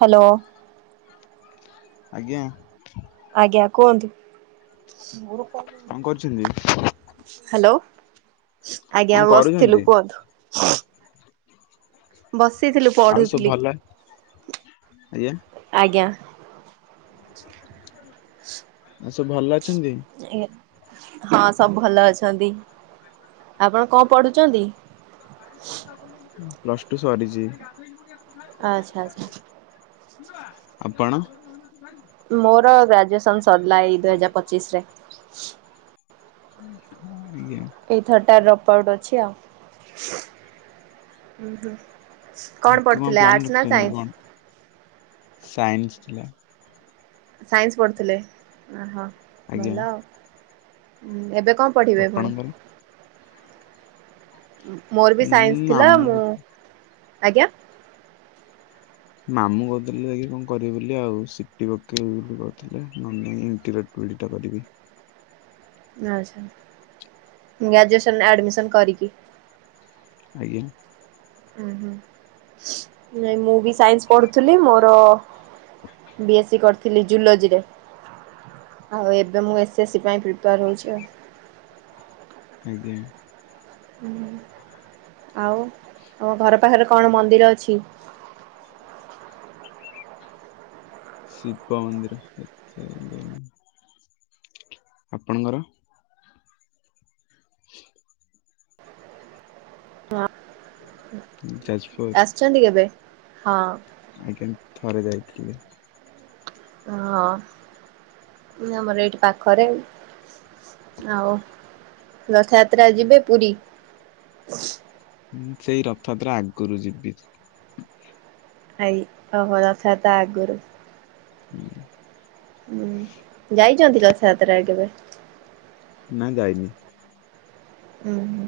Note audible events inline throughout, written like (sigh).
Hello ଆଜ୍ଞା। ଆଜ୍ଞା କୁହନ୍ତୁ? କଣ କରୁଛନ୍ତି? ହ୍ୟାଲୋ କଣ ଆଜ୍ଞା। କରୁଛନ୍ତି? ବସିଥିଲୁ କୁହନ୍ତୁ? ବସିଥିଲୁ, ଆଉ ସବୁ ପଢ଼ୁଥିଲି ଭଲ ଆଜ୍ଞା। ଆଜ୍ଞା। ଆଉ ସବ ଭଲ ଅଛି? ହଁ ସବୁ ଭଲ ଅଛନ୍ତି। ଆପଣ କଣ ପଢୁଛନ୍ତି? ପ୍ଲସ୍ ଟୁ ସରିଛି। ଆଚ୍ଛା ଆଚ୍ଛା ଆପଣ? ମୋର ଗ୍ରାଜୁଏସନ ସରିଲା, ଏଇ ଦୁଇ ହଜାର ପଚିଶ ରେ ହଁ ଆଜ୍ଞା। ଏଇଥରଟ ରପ୍ ଆଉଟ ଅଛି ଆଉ କଣ ଆଗକୁ ପଢୁଥିଲେ ପ୍ଲାନ୍ ଆର୍ଟସ ନା ରଖିଛନ୍ତି ସାଇନ୍ସ? କଣ? ସାଇନ୍ସ ଥିଲା। ସାଇନ୍ସ ପଢୁଥିଲେ, ଅହୋ, ଆଜ୍ଞା ଭଲ ଆଉ ଏବେ କଣ ପଢ଼ିବେ ପୁଣି ଆପଣଙ୍କର? ମୋର ବି ଉଁ ସାଇନ୍ସ ଥିଲା, ମାମୁଁ ମୁଁ- ଆଜ୍ଞା ମାମୁଁ କହୁଥିଲେ- ଯାଇ କଣ କରିବେ ବୋଲି ଆଉ ସିଟି ପକେଇବ ବୋଲି କହୁଥିଲେ, ନ ପୀଡ଼ିତ (unintelligible) କରିବି ଆଛା। ଗ୍ରାଜୁଏସନ ଆଡମିସନ କରିକି ଆଜ୍ଞା। ନାଇଁ ମୁଁ ବି ସାଇନ୍ସ ପଢୁଥିଲି। ମୋର ବି ଏସ୍ ସି କରିଥିଲି -ଜୁଲୋଜିରେ ଆଉ ଏବେ ମୁଁ ଏସ୍ ଏସ ସି ପାଇଁ ପ୍ରିପେୟାର ହଉଛି ଆଉ। ଆଜ୍ଞା। ଆଉ ତମ ଘର ପାଖରେ କଣ ମନ୍ଦିର ଅଛି? (unintelligible) ଶିବ ମନ୍ଦିର (unintelligible) ଆପଣଙ୍କର? ହ ଯାଜପୁର ଆସିଚନ୍ତି କେବେ ହଁ। ଆଜ୍ଞା ଥରେ ଯାଇଥିଲି। ହଁ ଆମର ଏଇଠି ପାଖରେ। ଆଉ ରଥଯାତ୍ରା ଯିବେ ପୁରୀ। ସେଇ ରଥଯାତ୍ରା ଆଗରୁ ଯିବି। ଆାଇ ଓ ହୋ ରଥଯାତ୍ରା ଆଗରୁ ହୁଁ। ହୁଁ ଯାଇଛନ୍ତି ରଥଯାତ୍ରାରେ କେବେ? ନା ଯାଇନି। ହୁଁ- ହଁ।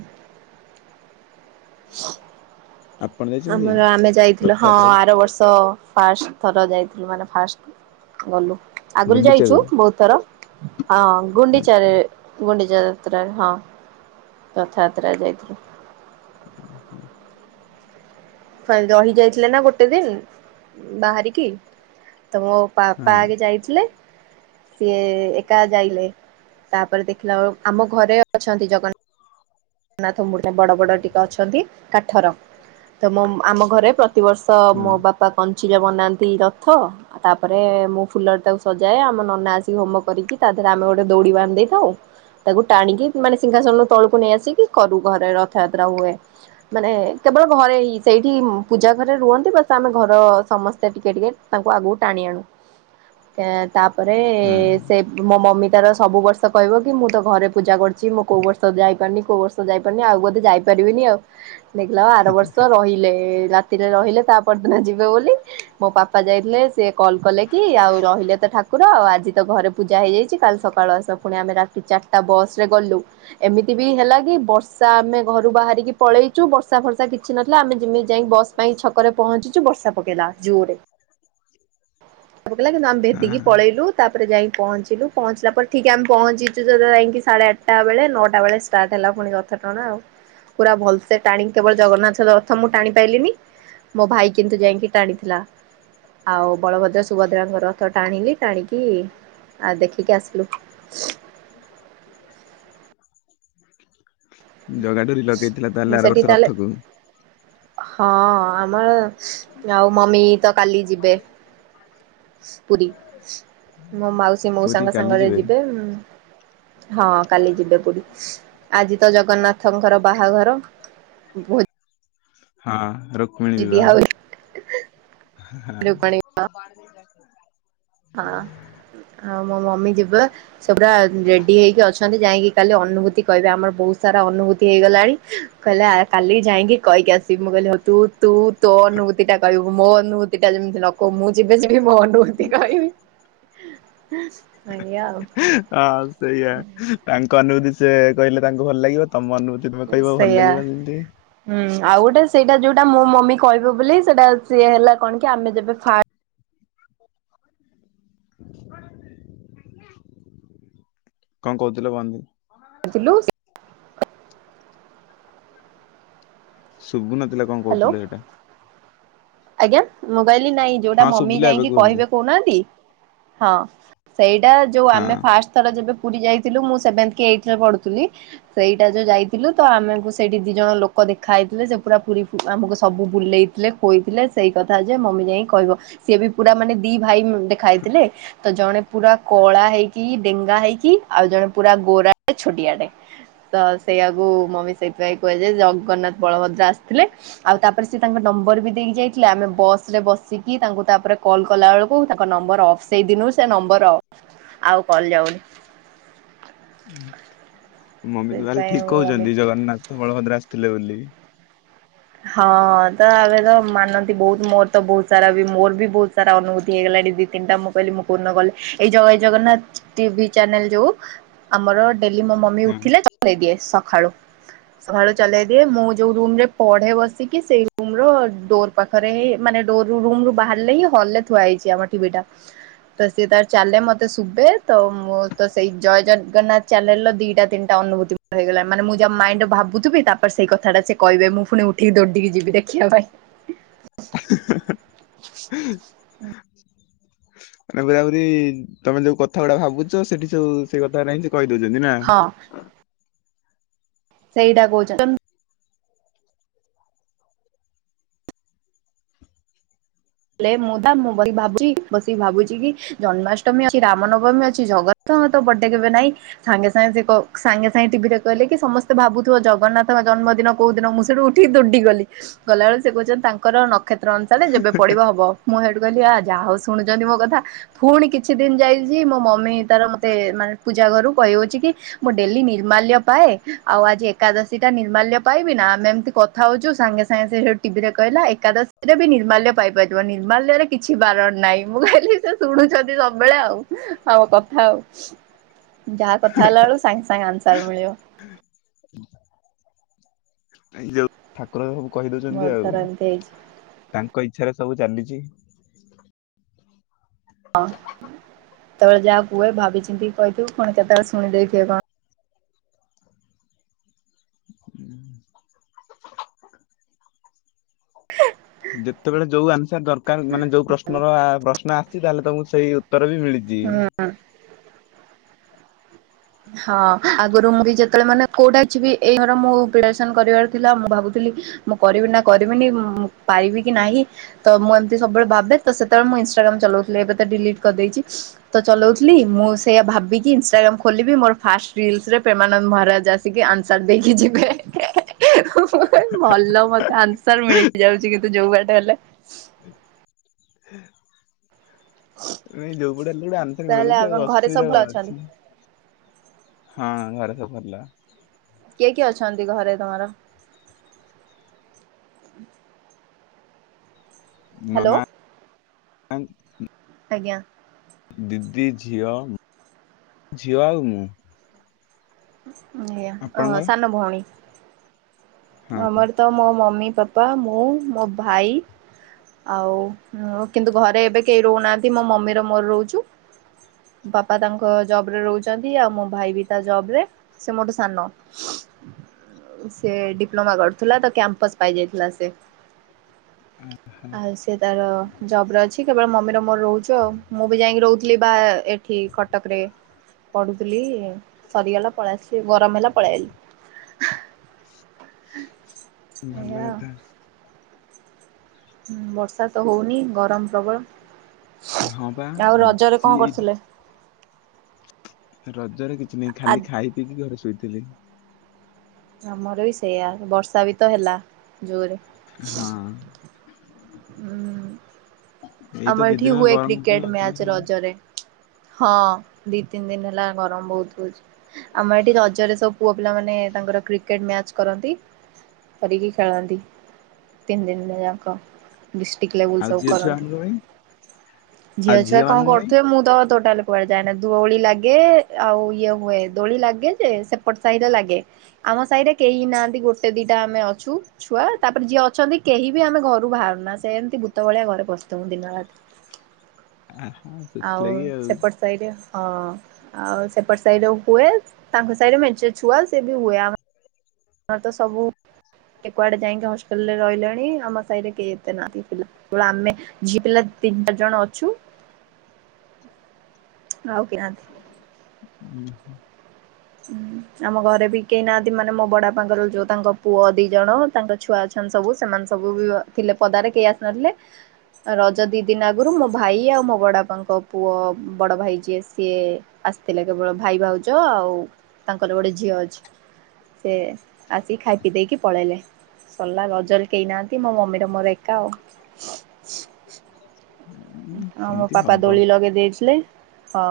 ଆପଣ ଯାଇଛନ୍ତି ଆମର ଆମେ ଯାଇଥିଲୁ ହଁ ରଥଯାତ୍ରାକୁ ଆର ବର୍ଷ ଫାଷ୍ଟ ଥର ଯାଇଥିଲୁ ମାନେ ଫାଷ୍ଟ ଗଲୁ ଆଗରୁ ଗୁଣ୍ଡିଚାକୁ? ଯାଇଛୁ ବହୁତ ଥର ହଁ ହଁ ଗୁଣ୍ଡିଚାରେ ଗୁଣ୍ଡି ଯ ଯାତ୍ରାରେ ହଁ ରଥଯାତ୍ରା ଯାଇଥିଲୁ। ରହି ଯାଇଥିଲେ ନା ଗୋଟେ ଦିନ ବାହାରିକି ତ ମୋ ବାପା ହଁ ଆଗେ ଯାଇଥିଲେ, ସିଏ ଏକା ଯାଇଲେ। ତାପରେ ଦେଖିଲା ବେଳକୁ, ଆମ ଘରେ ଅଛନ୍ତି ଜଗନ୍ନାଥ। (unintelligible) ବଡ ବଡ ଟିକେ ଅଛନ୍ତି କାଠର ତ ଆମ ଘରେ ପ୍ରତିବର୍ଷ ହଁ ମୋ ବାପା କ (unintelligible) ବନାନ୍ତି ରଥ ଆଉ ତାପରେ, ମୁଁ ଫୁଲରେ ତାକୁ ସଜାଏ ଆମ ନନା ଆସିକି ହୋମ କରିକି ତା ଫେରେ ଆମେ ଗୋଟେ ଦୌଡି ବାନ୍ଧି ଦେଇଥାଉ, ତାକୁ ଟାଣିକି ମାନେ ସିଂଘାସନ ତଳକୁ ନେଇ ଆସି କରୁ ଘରେ ରଥଯାତ୍ରା ହୁଏ ମାନେ କେବଳ ଘରେ ହିଁ ସେଇଠି ପୂଜା ଘରେ ରୁହନ୍ତି। ବ ଆମେ ଘର ସମସ୍ତେ ଟିକେ ଟିକେ ତାଙ୍କୁ ଆଗକୁ ଟାଣି ଆଣୁ। ତାପରେ ହଁ ସେ ମୋ ମମି ତାର ସବୁ ବର୍ଷ କହିବ କି ମୁଁ ତ ଘରେ ପୂଜା କରୁଛି। ମୁଁ କୋଉ ବର୍ଷ ଯାଇପାରୁନି କୋଉ ବର୍ଷ ଯାଇପାରିନି ଆଉ ବୋଧେ ଯାଇପାରିବିନି ଆଉ ଦେଖିଲା ବେଳକୁ ଆର ବର୍ଷ ରହିଲେ। ରା ରାତିରେ ରହିଲେ ତା ପରଦିନ ଯିବେ ବୋଲି ମୋ ବାପା ଯାଇଥିଲେ ସେ କଲ୍ କଲେ କି ଆଉ ରହିଲେ ତ ଠାକୁ ଠାକୁର ଆଉ ଆଜି ତ ଘରେ ପୂଜା ହେଇଯାଇଛି କାଲି ସକାଳ ଆସ ପୁଣି ଆମେ ରାତି ଚାରିଟା ବସ ରେ ଗଲୁ ଏମି ବି ହେଲା କି ବର୍ଷା ଆମେ ଘରୁ ବାହାରିକି ପଳେଇଛୁ ବର୍ଷା ଫର୍ଷା କିଛି ନଥିଲା ଆମେ ଯେମି ଯାଇ ବସ୍ ପାଇଁ ଛକରେ ପହଞ୍ଚିଚୁ, ବର୍ଷା ପକେଇଲା ଜୋରେ। (unintelligible) ଆମେ ଭେଦିକି ହଁ ପଳେଇଲୁ ତାପରେ ଯାଇ ପହଞ୍ଚିଲୁ ପହଞ୍ଚିଲା ପରେ ଠିକ ଆମେ ପହଞ୍ଚିଚୁ ତ ଯାଇକି ସାଢେ ଆଠଟା ବେଳେ ନଅଟା ବେଳେ ଷ୍ଟାର୍ଟ ହେଲା ପୁଣି ରଥ ଟଣା ଆଉ ପୁରା ଭଲସେ ଟାଣିକି କେବଳ ଜଗନ୍ନାଥ ର ରଥ ମୁଁ ଟାଣି ପାଇଲିିନି ମୋ ଭାଇ କିନ୍ତୁ ଯାଇକି ଟାଣିଥିଲା। ଆଉ ବଳଭଦ୍ର ସୁଭଦ୍ରାଙ୍କ ରଥ ଟାଣିଲି ଟାଣିକି କି ଆ ଦେଖିକି ଆସିଲୁ। ଜଗା ଡୋରି ଲଗେଇଥିଲା ତାହେଲେ ଆର ସେଠି ବର୍ଷ ତାହେଲେ ରଥକୁ। ହଁ ଆମର ଆଉ ମମି ତ କାଲି ଯିବେ। ପୁରୀ, ମୋ ମାଉସୀ ପୁରୀ ମଉସାଙ୍କ କାଲି ସାଙ୍ଗରେ ଯିବେ। ହଁ କାଲି ଯିବେ ପୁରୀ। ଆଜି ତ ଜଗନ୍ନାଥଙ୍କର ବାହାଘର ଭୋ ହଁ ରୁକ୍ମିଣୀ ବିବାହ। ଖ ରୁକ୍ମଣୀ ହଁ। ଆ ମୋ ମମି ଯିବ ସେଗୁୁରା ରେଡି ହେଇକି ଅଛନ୍ତି ଯାଇକି କାଲି ଅନୁଭୂତି କହିବେ ଆମର ବହୁତ ସାରା ଅନୁଭୂତି ହେଇଗଲାଣି କହିଲେ କାଲିି ଯାଇକି କହିକି ଆସିବି ମୁଁ କହିଲି ହଉ ତୁ ତୁ ତୋ ଅନୁଭୂତି ଟା କହିବୁ ମୋ ଅନୁଭୂତି ଟା ଯେମିତି ନ ଖାଉ ମୁଁ ଯିବି ଯିବିଭ ହୁଁ ଏଇଆ ଆଉ ହଁ ସେଇଆ ତାଙ୍କ ଅନୁଭୂତି ସେ କହିଲେ ତାଙ୍କୁ ଭଲ ଲାଗିବତ ତମ ଅନୁଭୂତିେ କହିବ ଭଲ ସେଇଆ। ଲାଗିବ ଯେମତି ହୁଁ ଆଉ ଗୋଟେ ସେଇଟା ଯୋଉଟା ମୋ ମମି କହିବେ ବୋଲି ସେଇଟା ସିଏ ହେଲା କଣ କି ଆମେ ଯେବେ ଫା କଣ କହୁଥିଲ ବାନ୍ତିୀ ଲୁ ଶୁଭୁନଥିଲେ କଣ ହ୍ୟାଲୋ କହୁଥିଲେ ସେଇଟା ଆଜ୍ଞା ମୁଁ କହିଲି ନାଇଁ ଯୋଉଟା ହଁ ମମି ଶୁଭିଲା ଏବେ ଯାଇକି କୁହନ୍ତୁ କହିବେ କହୁନାହାନ୍ତି ହଁ ସେଇଟା ଯେଉଁ ହଁ। ଆମେ ଫାଷ୍ଟ ଥର ଯେବେ ଯାଇଥିଲୁ ମୁଁ ସେଭେନ୍ଥ କି ଏଇଥ ରେ ପଢୁଥିଲି ସେଇଟା ଯଉ ଯାଇଥିଲୁ ତ ଆମ ସେଇଠି ଦି ଜଣ ଲୋକ ଦେଖା ହେଇଥିଲେ ସେ ପୁରା ପୁରୀ ଆମକୁ ସବୁ ବୁଲେଇଥିଲେ ଖୋଇଥିଲେ ଥିଲେ ସେଇ କଥା ଯେ ମମି ଯାଇ କହିବ ସିଏ ବି ପୁରା ମାନେ ଦି ଭାଇ ଦେ ଖାଇଥିଲେ ତ ଜଣେ ପୁରା କଳା ହେଇକି ଡେଙ୍ଗା ହେଇକି ଆଉ ଜଣେ ପୁରା ଗୋରାେ ଛୋଟିଆଟେ ତ ସେଇଆକୁ ମମି ସେଇଥିପାଇଁ କୁହଜାୟେ ଜଗନ୍ନାଥ ବଳଭଦ୍ରା ଆସିଥିଲେ ଆଉ ତାପରେ ସେ ତାଙ୍କ ନମ୍ ନମ୍ବରବି ଦେଇ ଯାଇଥିଲେ ଆମେ ବସ ରେ ବସିକି ତାଙ୍କୁ ତାପରେ କଲ୍ କଲାବେେଳକୁ ତାଙ୍କ ନମ୍ବର ଅଫ୍ ସେଇଦିନୁ ସେ ନମ୍ବର ଅଫ ହ ଆଉ କଲ ଯାଉନି ମମି ତାହାହେଲେ ସେଥିପାଇଁ ଠିକ ମୋ ମମି କହୁଛନ୍ତି ଜଗନ୍ନାଥ ବଳଭଦ୍ରା ଥିଲେ ବୋଲିକି ହଁ ତ ଏବେ ତ ମାନନ୍ତି ବହୁତ ମୋର ତ ବହୁତ ସାରା ବି ମୋର ବି ବହୁତ ସାରା ଅନୁଭୂତି ହେଇଗଲା ଦି ତିନିଟା ମୁଁ କହିଲି ମୁଁ ପୂର୍ଣ୍ଣ କଲେ ଏଇ ଜଗ ଜଗନ୍ନାଥ ଟିଭି ଚ୍ୟାନେଲ ଯୋଉ ଆମର ଡାଲି ମୋ ମମି ହଁ। ଉଥେଲେ ଚଳେଇଦିଏ ସକାଳେ ମୁଁ ଯୋଉ ରୁମ୍ ରେ ପଢେ ବସିକି ସେଇ ରୁମରୁ ଡୋର ପାଖରେ ହେ ମାନେ ଡୋର ରୁମ ରୁ ବାହାରିଲେ ହିଁ ହଲ ରେ ଥୁଆ ହେଇଛି ଆମ ଟିଭିାଟା ତ ସେତାର ଚାଲେ ମତେ ଶୁଭେ ତ ମୁଁ ତ ସେଇ ଜୟ ଜଗନ୍ନାଥ ଚାଲେ ଦିଟା ତିନିଟା ଅନୁଭ ହେଇଗଲା ମାନେ ମୁଁ ଯା ମାଇଣ୍ଡ ରେ ଭାବୁଥିବି ତାପରେ ସେଇ କଥାଟା ସେ କହିବେ ମୁ ପୁଣି ଉଠିକି ଦୌଡିକି ଯିବି ଦେଖିବା ପାଇଁ ମାନେ ବୁୁରବୁଲି ତମେ ଯୋଉ କଥା ଗୁଡା ଭାବୁଛ ସେଠି ସବୁ ସେ କଥା ନାହିଁ କହିଦଉଛନ୍ତି ନା ହଁ ସେଇଟା କହୁଛନ୍ତି ହେଲେ ମୁଁ ଦ ମୁଁ ବ ଭାବୁଛି ବସିକି ଭାବୁଛି କି ଜନ୍ମାଷ୍ଟମୀ ଅଛି ରାମ ନବମୀ ଅଛି ଜଗନ୍ନା ତ ବଡେ କେବେ ନାଇଁ ସାଙ୍ଗେ ସାଙ୍ଗେ ସେ ସାଙ୍ଗେ ସାଙ୍ଗେ ଟିଭିରେ କହିଲେ କି ସମସ୍ତେ ଭାବୁଥିବ ଜଗନ୍ନାଥଙ୍କ ଜନ୍ମଦିନ କୋଉ ଦିନ ମୁଁ ସେଠୁ ଉଠିକି ଦୋଡି ଗଲି ଗଲାବେଳେ ସେ କହୁଛନ୍ତି ତାଙ୍କର କ୍ଷେତ୍ର ଅନୁସାରେ ଯେବେ ପଡିବ ହବ ମୁଁ ଯାହା ହଉ ଶୁଣୁଛନ୍ତି ମୋ କଥା ପୁଣି କିଛି ଦିନ ଯାଇଛି ମୋ ମମି ତାର ମତେ ମାନେ ଓଜା ଘରୁ ହଉଛି କି ମୁଁ ଡେଲି ନିର୍ମାଲ୍ୟ ପାଏ ଆଉ ଆଜି ଏକାଦଶୀ ଟା ନିର୍ମାଲ୍ୟ ପାଇବି ନା ଆମେ ଏମିତି କଥା ହଉଛୁ ସାଙ୍ଗେ ସାଙ୍ଗେ ସେ ଟିଭିରେ କହିଲା ଏକାଦଶୀରେ ବି ନିର୍ମାଲ୍ୟ ପାଇପାରିବ ନିର୍ମାଲ୍ୟରେ କିଛି ବାରଣ ନାାଇଁ ମୁଁ କହିଲି ସେ ଶୁଣୁଛନ୍ତି ସବୁବେଳେ ଆଉ ଆଉ କଥା ଯାହା କଥା ହେଲା ବେଳକୁ ସାଙ୍ଗେ ସାଙ୍ଗେ ଆନ୍ସର ମିଳିବ ଏଇ ଯୋଉ ଠାକୁର ସବୁ କହି ଦଉଛନ୍ତି ବହୁତ ଆଉ ଥର ଏମିତି ହେଇଛି। ତାଙ୍କ ଇଚ୍ଛାରେ ସବୁ ଚାଲିଛି ହଁ କେତେବେଳେ ଯାହାକୁ ହୁହେ ଭାବି ଚିନ୍ତି କହିଥିବୁ କଣ କେତେବେଳେ ଶୁଣି ଦେଇେଇଥିବେ କଣ ଯେତେବେଳେ ଯୋଉ ଆନ୍ସର ଦରକାର ମାନେ ଯୋଉ ପ୍ରଶ୍ନର ପ୍ରଶ୍ନ ଆସିଛି ତାହେଲେ ତମକୁ ସେଇ ଉତ୍ତର ବି ମିଳିଛି ହୁଁ ହଁ ଆଗରୁ ମୁଁ ବି ଯେତେବେଳେ ମାନେ କୋଉଟା ଅଛିିବି ଏଇ ଘର ମୁ ପ୍ରସନ କରିବାର ଥିଲା ମୁଁ ଭାବୁଥିଲି ମୁଁ କରିବି ନା କରିବିନିଁ ପାରିବି କି ନାହିଁ ତ ମୁଁ ଏମିତି ସବୁବେଳେ ଭାବେ ତ ସେତେବେଳେ ମୁଁ ବେ ିଲଟ କରି ଚଉଥିଲ ମୁଁ ସେଇା ଭିକି ଇ ଖ ମୋର ଫାଷ୍ଟ ରିଲସରେ ପ୍ରେମାନନ୍ଦ ମହାରାଜ ଆସିକି ଆନ୍ସର ଦେଇକି ଯିବେ ଭଲ ମତେ ଆନ୍ସର ମିଳି ଯାଉଛି କିନ୍ତୁ ଯୋଉ କଟ ହେଲେ ନ ଯୋଉ ପଡା ହେଲେ ଗୋଟେ ଆନ୍ଥରେ ତାହେଲେ ମିଳୁଛି ଆପଣ ଆଉ ଘରେ ଅସୁବିଧା ସବୁ ଭଲ କଣ ଅଛନ୍ତି ଅଛି ହଁ ଘର ସ ଭରିଲ କିଏ କିଏ ଅଛନ୍ତି ଘରେ ତମର ମାମ ହ୍ୟାଲୋ। ଆଜ୍ଞା ଦିଦି ଝିଅ ଦ ଝିଅ ଆଉ ମୁଁ ଆ ଓ ଆପଣଙ୍କର? ସାନୁ ବୁହଣ ହଁ ଆମର ତ ମୋ ମମି ପପା ମୁଁ ମୋ ଭାଇ ଆଉ କିନ୍ତୁ ଘରେ ଏବେ କେହି ରହୁନାହାନ୍ତି ମୋ ମମିର ମୋର ରହୁଛୁ ବାପା ତାଙ୍କ ଜବ ରେ ରହୁଛନ୍ତି ଆଉ ମୋ ଭାଇ ବି ତା ଜବ ରେ ସେ ମୋଟେ ସାନ ହ ସେ ଡିପ୍ଲୋମା କରୁଥିଲା ତ କ୍ୟାମ୍ପସ ପାଇ ଯାଇଥିଲା ସେ ଆଉ ସେି ତାର ଜବ ର ଅଛି କେବଳ ମମି ମୋର ରହୁଛ ଆଉ ମୁଁ ବି ଯାଇକି ରହୁଥିଲି ବା ଏଠି କଟକରେ ପଢୁଥିଲି ସରିଗଲା ପଳେଇ ଗରମ ହେଲା ପଳେଇଲି ଭଲ ଲ କଥା ହୁଁ ବର୍ଷା ତ ହଉନି ଗରମ ପ୍ରବଳ ହଁ ବା ଆଉ ରଜରେ କଣ ଆଜି ଏଇ କରୁଥିଲେ? ରଜରେ କିଛି ନାହିଁ ଖାଲି ଖାଇ ପିଇକି ଘରେ ଶୋଇଥିଲି ଆମର ବି ସେଇୟଆ ବର୍ଷା ବି ତ ହେଲା ଜୁରେ ହଁ ହଁ ଏଇ ତ ଦି ଆମରଠି ଦିନ ହେଲା ହୁଏ ଗରମ ପୁଣି କ୍ରିକେଟ ଅଧିକ ମ୍ୟାଚ ହେଲାଣି। ରଜରେ ହଁ ଦି ତିନି ଦିନ ହେଲା ଗରମ ବହୁତ ହଉଛି ଆମର ଏଠି ରଜରେ ସବୁ ପୁଅ ପିଲା ମାନେ ତାଙ୍କର କ୍ରିକେଟ ମ୍ୟାଚ କରନ୍ତି କରିକି ଖେଳନ୍ତି ତିନି ଦିନ ଯାକ ଡିଷ୍ଟ୍ରିକ୍ଟ ଲେବୁଲ ଆଉ ସବ ଝିଅ କରନ୍ତି ଛୁଆମାନଙ୍କ ପାଇଁ ଆଉ ଝିଅଛୁଆ ଝିଅ କଣ ମାନଙ୍କ ପାଇଁ କରୁଥିବେ ମୁଁ ତ ଟୋଟାଲ କୁଆଡେ ଯାଏନା ଦୋଳି ଲାଗେ ଆଉ ଇଏ ହୁଏ ଦୋଳି ଲାଗେ ଯେ ସେପଟ ସାହିରେ ଲାଗେ ଆମ ସାହିରେ କେହି ନାହାନ୍ତି ଗୋଟେ ଦିଟା ଆମେ ଅଛୁ ଛୁଆ ତାପରେ ଯିଏ ଅଛନ୍ତି କେହି ବି ଆମେ ଘରକୁ ବାହାରୁନା ସେ ଏମିତି ଭୂତ ଭଳିଆ ଘରେ ପସିଥଉ ଦିନରାାତ ଆହା ଆଉ ସେଥିଲାଗି ସେପଟ ସାଇରେ ହଁ ଆଉ ସେପଟ ସାଇଡ ହୁଏ ତାଙ୍କ ସାଇଡ ମ ଛୁଆ ସେ ବି ହୁଏ ଆମ ଆର ତ ସବୁ କୁଆଡେ ଯାଇକି ହସ୍ପିଟାଲରେ ରହିଲେଣି ଆମ ସାହିରେ କେହି ଏତେ ନାନ୍ତିା ଆମେ ି ପିଲା ତିନି ଚାରି ଜଣ ଅଛୁ (inaudible) ଆଉକନ୍ତି ହୁଁ ହ ଆମ ଘରେ ବି କେହି ନାହାନ୍ତି ମାନେ ମୋ ବଡା ପାଙ୍କର ଯୋଉ ତାଙ୍କ ପୁଅ ଦି ଜଣ ତାଙ୍କ ଛୁଆ ଛ ସବୁ ସେମାନେ ସବୁ ବି ଥିଲେ ପଦାରେ କେହି ଆସିନଥିଲେ ରଜ ଦି ଦିନ ଆଗରୁ ମୋ ଭାଇ ଆଉ ମୋ ବଡ ବାପାଙ୍କ ପୁଅ ବଡ ଭାଇ ଯିଏ ସିଏ ଆସିଥିଲେ କେବଳ ଭାଇ ଭାଉଜ ଆଉ ତାଙ୍କର ଗୋଟେ ଝିଅ ଅଛି ସେ ଆସିିକି ଖାଇ ପିଇ ଦେଇକି ପଳେଇଲେ ସରିଲା ଲଜଲ କେହି ନାହାନ୍ତି ମୋ ମମିର ମୋର ଏକା ଆଉ ହ ଆ ମୋ ପାପା ଦୋଳି ଲଗେଇ ଦେଇଥିଲେ ହଁ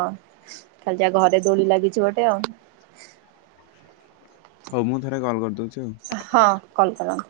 ଖାଲି ଯ ଘରେ ଦୋଳି ଲାଗିଛି ଗୋଟେ ଆଉ ହଉ ମୁଁ ଥରେ କଲ୍ କରିଦଉଛି ଆଉ। ହଁ କଲ କରାମ